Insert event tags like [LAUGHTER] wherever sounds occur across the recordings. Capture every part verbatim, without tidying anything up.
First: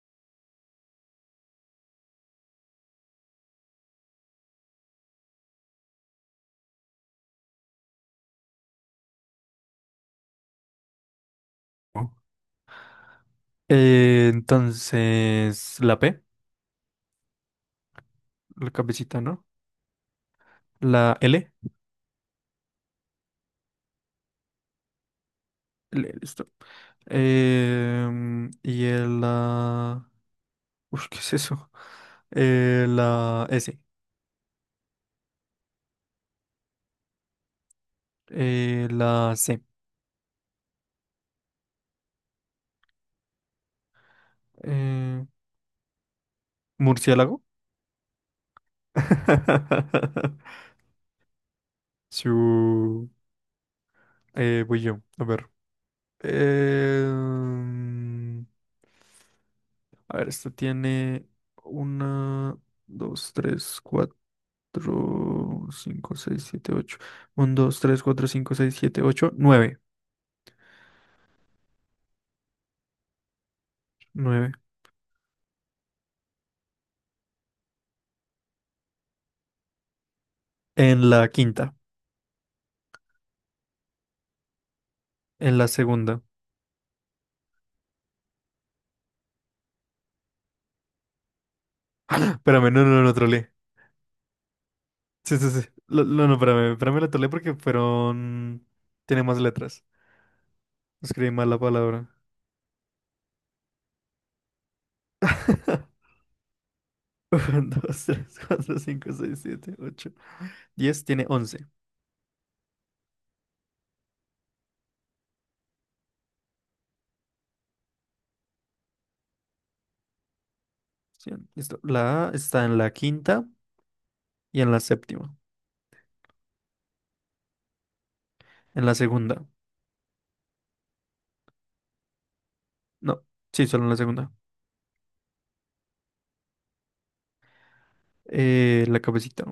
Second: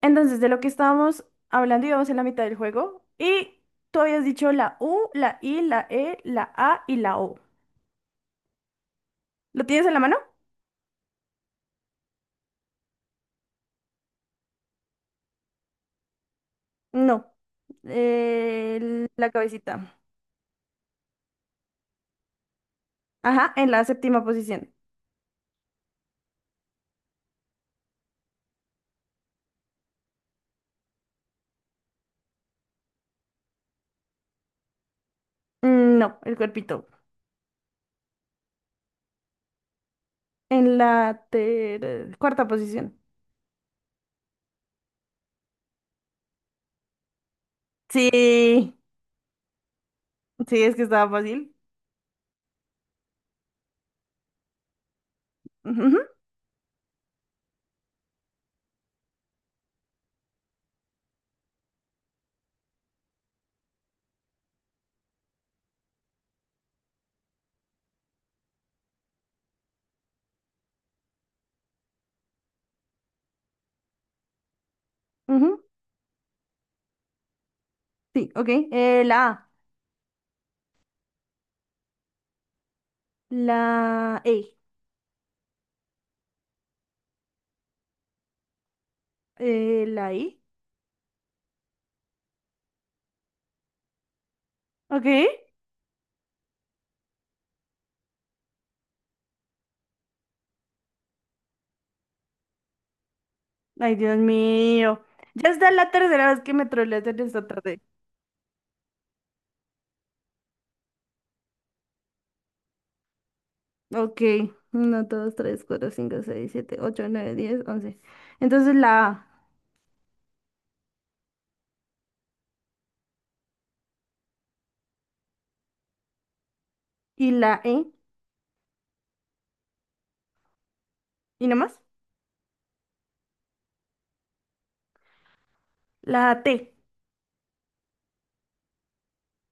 Entonces, de lo que estábamos hablando, íbamos en la mitad del juego y tú habías dicho la U, la I, la E, la A y la O. ¿Lo tienes en la mano? Eh, entonces, la P, No. la Eh, cabecita, la ¿no? cabecita. La L, Ajá, en la séptima posición. L, listo. Em, y el... la, ush, ¿qué es eso? Eh, la S, Mm, No, el cuerpito. eh, la C. En la ter- cuarta posición. eh, Murciélago. Sí, sí, [LAUGHS] es que estaba fácil. Su... eh, voy yo, a ver. Ujú, Em, a ver, esto tiene una, dos, tres, cuatro. Cuatro, cinco, seis, siete, ocho. Uno, dos, tres, cuatro, cinco, seis, siete, ocho, nueve nueve ujú, sí, ok. Eh, la A, En la quinta. la E, En la segunda. eh, la I. [LAUGHS] Espérame, no, no, no, trolé. Ok. Sí, sí, sí. Lo- No, no, espérame. Espérame, la trolé porque fueron... Tiene más letras. Escribí mal la palabra. Ay, Dios mío. Ya está la [LAUGHS] tercera vez que me troleas en esta Uno, tarde. dos, tres, cuatro, cinco, seis, siete, ocho, diez, tiene once. Ok. Uno, dos, tres, cuatro, cinco, seis, siete, ocho, nueve, diez, once. Entonces la A Cien. Listo. La A está en la quinta y en la séptima. y la E. En la segunda. ¿Y nada más? No, sí, solo en la segunda. La T. Eh, la cabecita.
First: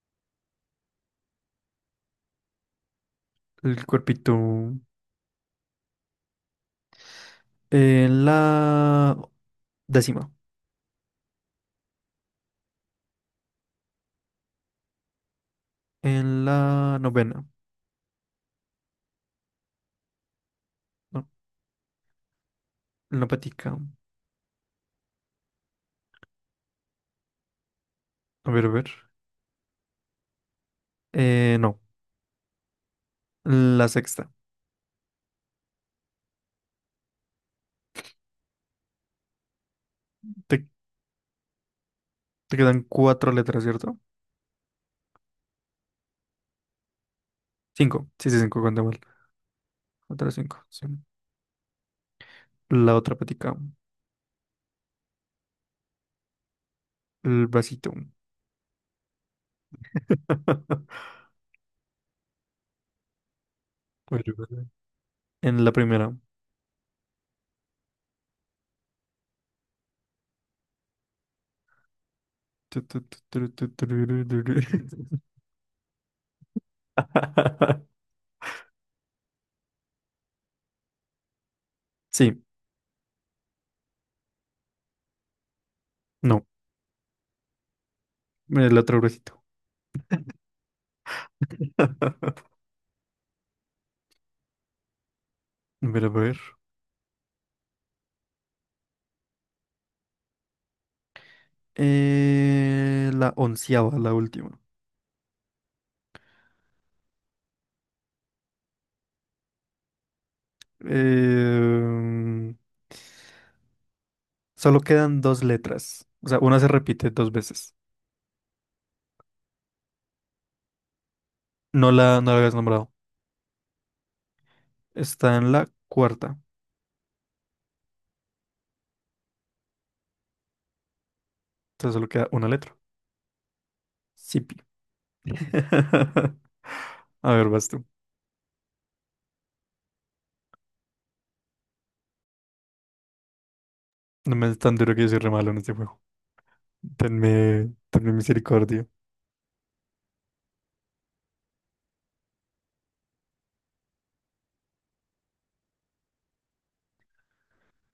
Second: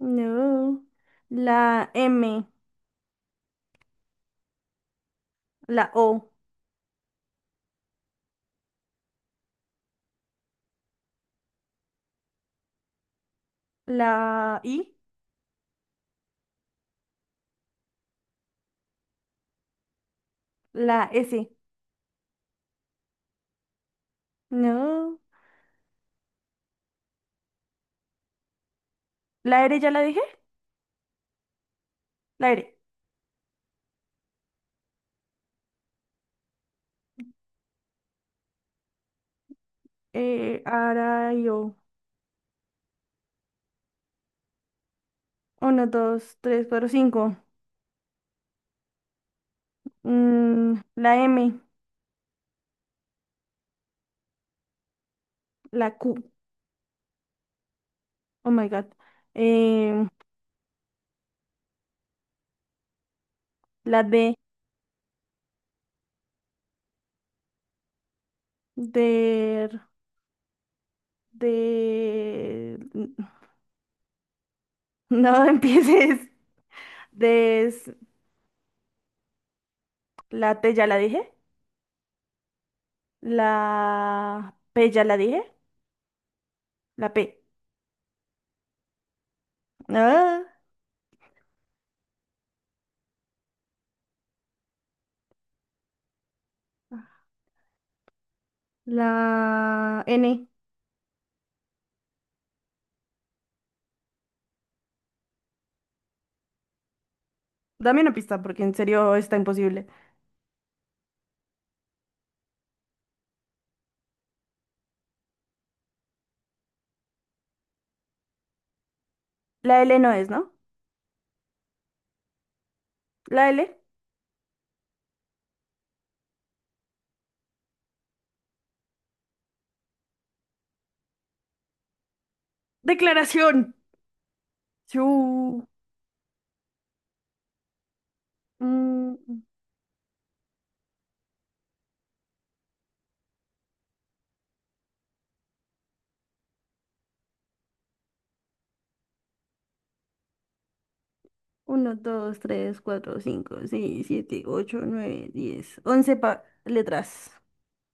No. La M. El cuerpito. La O. En la décima. La I. En la novena. La No, S. en la patica. No. A ver, a ver. ¿La R ya la dije? Eh, no. La R. La sexta. Eh, Te, ahora yo. te quedan cuatro letras, ¿cierto? Uno, dos, tres, cuatro, cinco. Cinco. Sí, sí, cinco, cuenta mal. Otras cinco, Mm, sí. La M. La otra patica. La Q. El vasito. Oh my God. Em, [LAUGHS] La Bueno, D bueno. En la primera. de... de... Tu, tu, tu, [LAUGHS] tu, tu, tu, ru, ru, ru, ru. No empieces. De... es- [LAUGHS] La T ya la dije. Sí, La P ya la dije. no. La P. El otro bracito. Ah, [LAUGHS] A ver, a ver. la N. Eh, la onceava, la última. Dame una pista porque en serio está imposible. Eh, Solo quedan dos letras. O sea, una se repite dos veces. La L no es, ¿no? No la, no la habías nombrado. La L. Está en la cuarta. Entonces solo queda una letra. Declaración. Sipi. Chu. [LAUGHS] A ver, vas tú. Mm, No me es tan duro que yo soy re malo en este juego. Tenme, tenme misericordia. Uno, dos, tres, cuatro, cinco, seis, siete, ocho, nueve, diez. Once letras.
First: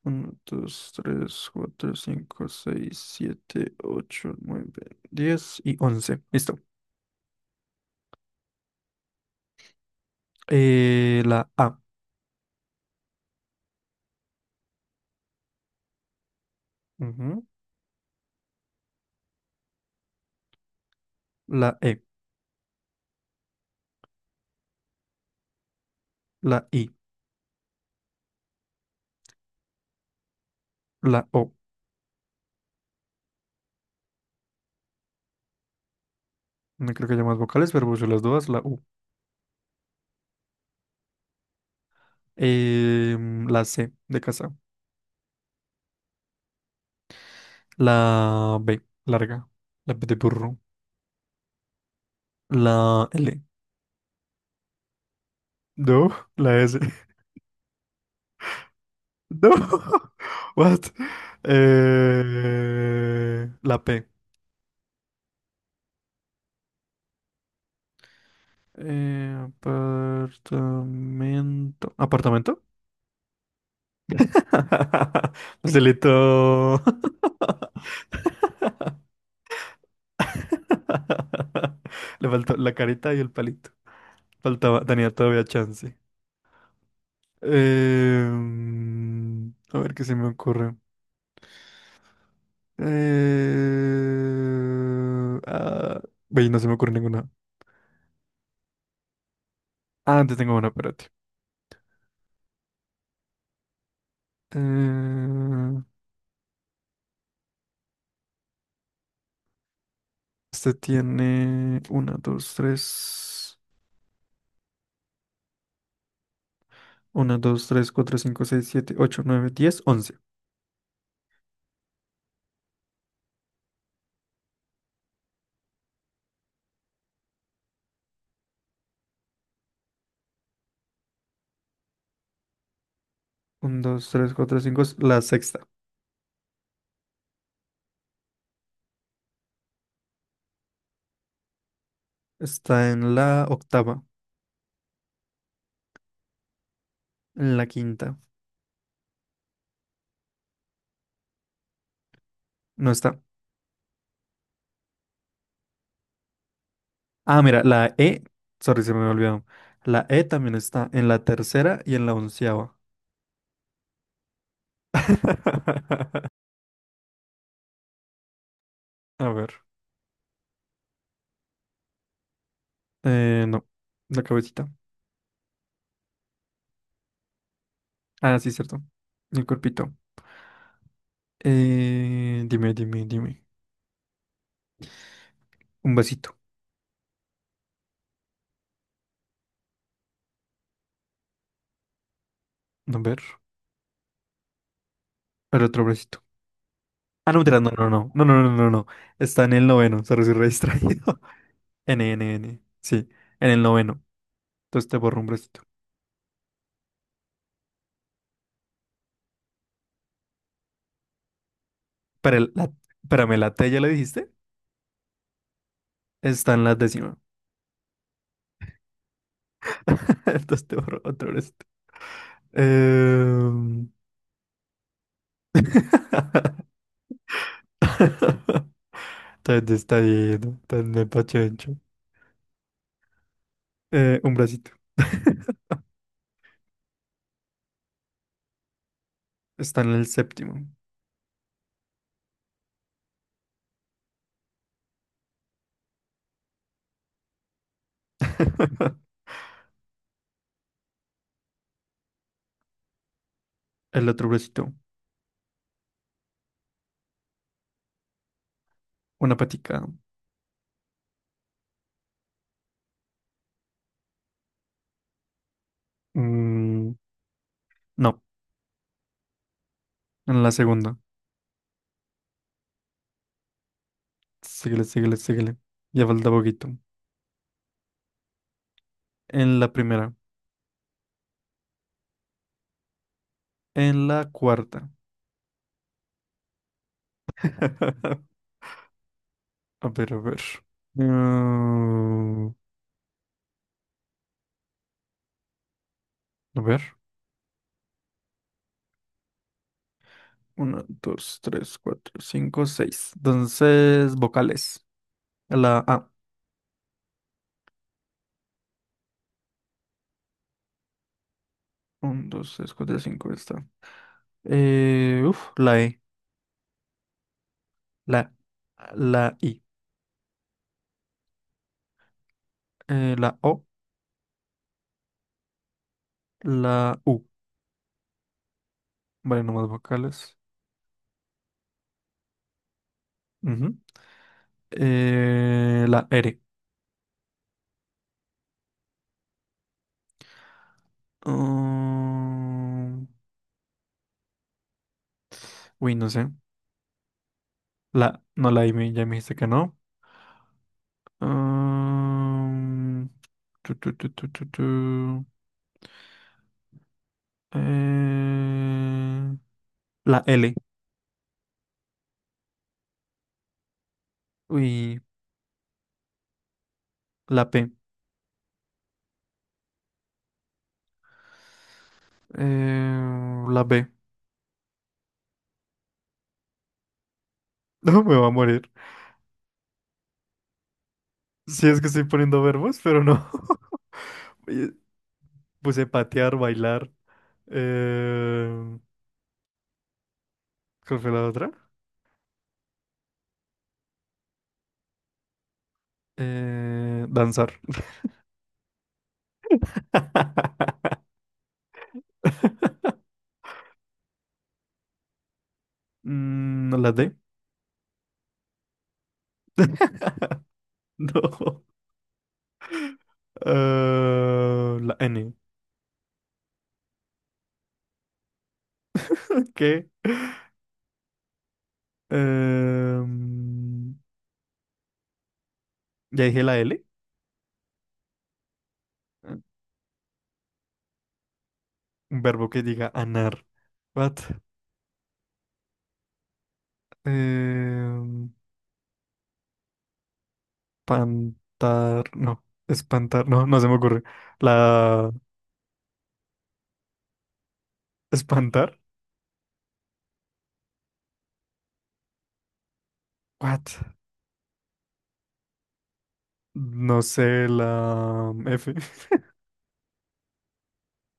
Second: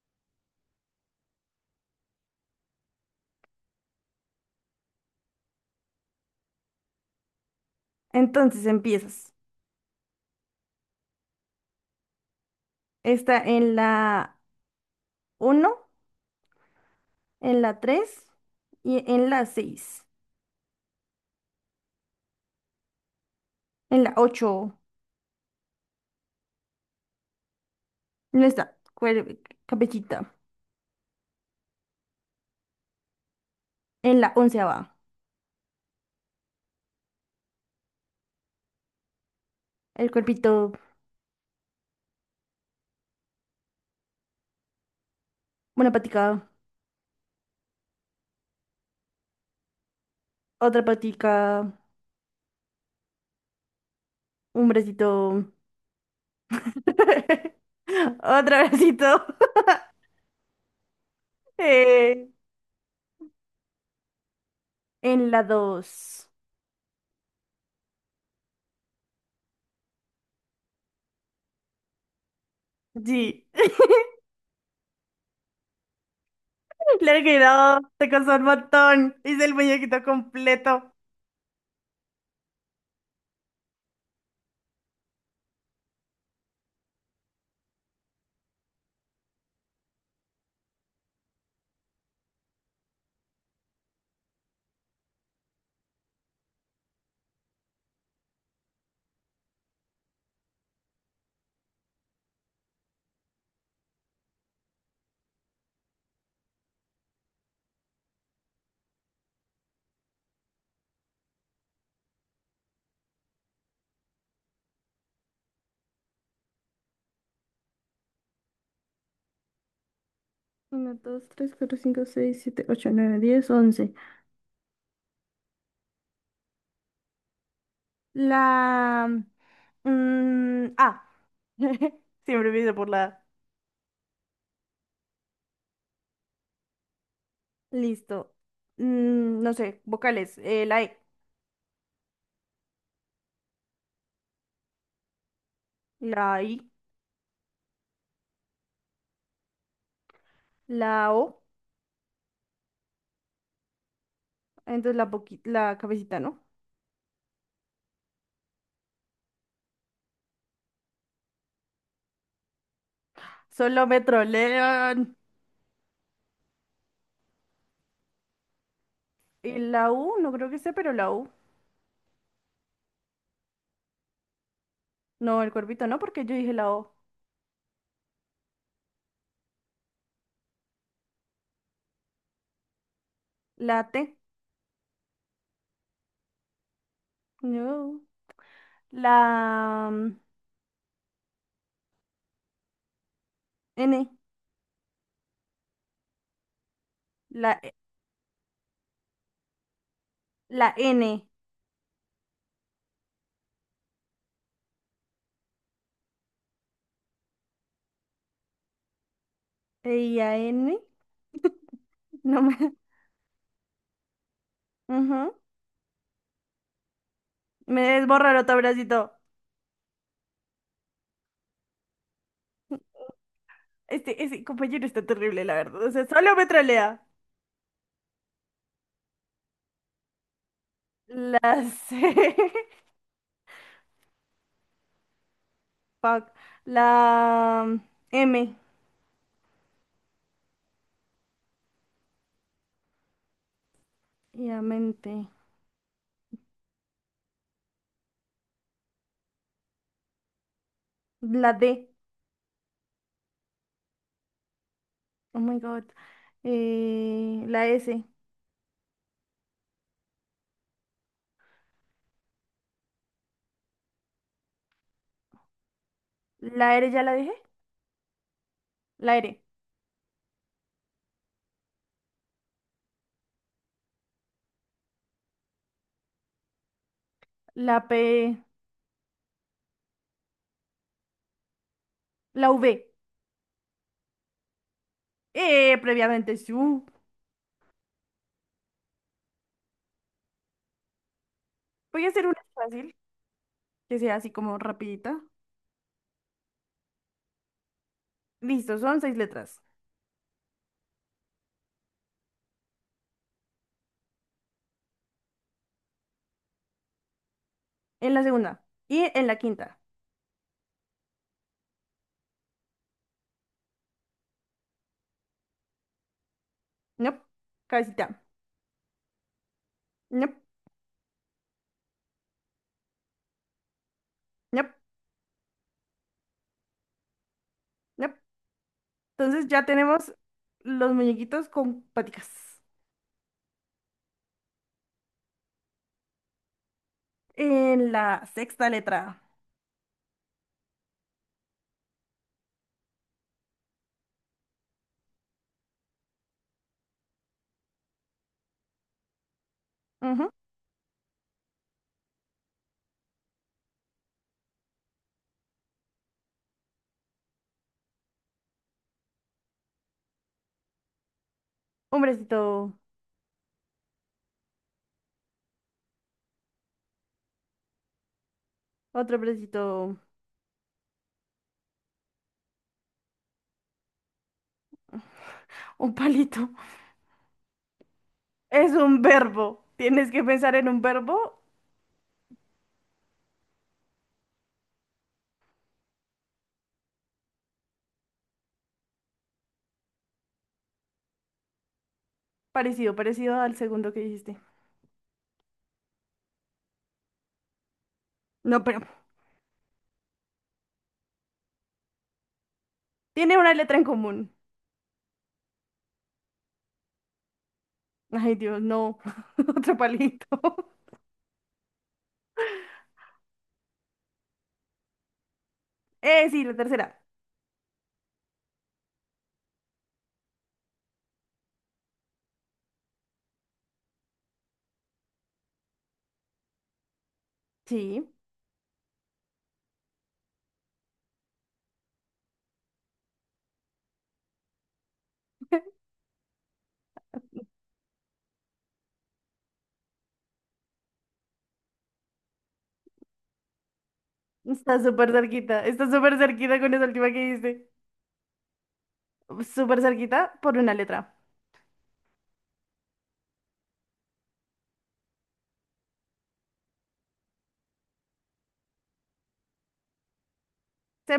Uno, dos, tres, cuatro, cinco, seis, siete, ocho, nueve, diez y once. Listo. Entonces empiezas. Eh, la A. Está en la uno, Ujú. en la tres y en la seis. La E. En la ocho La I. no está, cuer- cabecita. La O. En la onceava va. No creo que haya más vocales, pero puse las dos, la U. El cuerpito, Em, la C de casa. una patica, La B, larga. La B de burro. otra patica, La L. un bracito, No, la S. [LAUGHS] [LAUGHS] otro bracito. No. [LAUGHS] What? [LAUGHS] eh, Eh, la P. en la dos. Eh, apartamento. ¿Apartamento? Sí, [LAUGHS] Facilito. [LAUGHS] le he [LAUGHS] quedó, te costó un montón. Hice el muñequito completo. Le faltó la carita y el palito. Faltaba, tenía todavía chance. Em, a ver qué se me ocurre. Eh, ah, ve, no se me ocurre ninguna. Ah, antes tengo una, espérate. Eh, este tiene uno, dos, tres. uno, dos, tres, cuatro, cinco, seis, siete, ocho, nueve, diez, once. Uno, dos, tres, cuatro, cinco, seis, siete, ocho, nueve, diez, once. La Mm, ah, [LAUGHS] siempre empiezo por la A. uno, dos, tres, cuatro, cinco, la sexta. Listo. Mm, no sé, vocales. Eh, la E, Está en la octava. la I, En la quinta. la O. No está. Entonces la, boqui- la cabecita, ¿no? Ah, mira, la E. Sorry, se me había olvidado. La E también está en la tercera y en la onceava. Solo me trolean. [LAUGHS] A ver. Y la U, no creo que sea, pero la U. Eh, no. La cabecita. No, el cuerpito no, porque yo dije la O. Ah, sí, cierto. El cuerpito. Eh, dime, dime, dime. La T, Un vasito. no. La mm, A ver. N, El otro vasito. Ah, no, la, mentira, no, E- no, no. No, no, no, no, no. Está en el noveno. Se re la distraído. N. [LAUGHS] N, N, N. Sí, en el noveno. Entonces te borro un bracito. E, I, A, N. Para No el, me. la, [LAUGHS] espérame, la T ya le dijiste. Ujú. Está en la décima. Me desborra el otro bracito. [LAUGHS] Entonces te borro otro bracito. Em, Este, ese compañero está terrible, la verdad. O sea, solo me [LAUGHS] trolea. Tan distraído, tan despachado. La C. Eh, un bracito. [LAUGHS] Fuck. La M. Está en el séptimo. Obviamente. [LAUGHS] La D. El otro bracito. Oh my God. Eh, la S. Una patica. La R Mm, ya la dejé. no, La R. en la segunda. Síguele, síguele, síguele. Ya falta poquito. La P. En la primera. La V. En la cuarta. Eh, previamente su. [LAUGHS] A ver, a ver. Voy a hacer una Mm, fácil, que sea así como rapidita. a ver. Listo, son seis letras. Una, dos, tres, cuatro, cinco, seis. Entonces, vocales. La A. En la segunda. Y en la quinta. Un, dos, tres, cuatro, cinco. Está. Eh, uf, la E. Nope. Cabecita. La, la I. Nope. Eh, la O. Nope. La U. Nope. Vale, Entonces ya nomás tenemos vocales. los muñequitos con paticas. Ujú. Eh, la R. En la sexta letra. Mm, uy, no sé. La, no, la I me- ya me dijiste que no. Ujú. Mm, tu, tu, tu, tu, tu, tu. Eh, la L. Un bracito, Uy, la P. otro bracito, Eh, la B. [LAUGHS] un palito. [LAUGHS] No, me va a morir. Es un verbo. Tienes que pensar en un verbo Si es que estoy poniendo verbos, pero no. [LAUGHS] Oye, puse patear, bailar. Eh, ¿cuál fue la otra? parecido, parecido al segundo que dijiste. Eh, danzar. No, pero [LAUGHS] tiene una letra en común. Mm, no la D. Ay, Dios, no. [LAUGHS] Otro palito. [LAUGHS] No. Eh, la N. Eh, sí, la tercera. ¿Qué? Em, ya dije la L. Sí. Un verbo que diga anar. What? [LAUGHS] Em, Pantar. No. Espantar. No, no se me ocurre. Está súper La. cerquita. Está súper cerquita con esa última que dijiste. Espantar. Súper cerquita por una letra. What? No sé, la F. Se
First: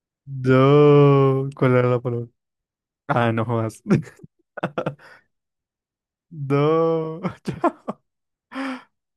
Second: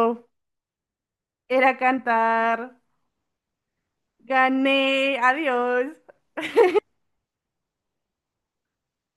[LAUGHS] Yo. Era ¿Cuál era la palabra? cantar. Ah, no jodas. [LAUGHS] Gané. Adiós. No. [LAUGHS] Chao.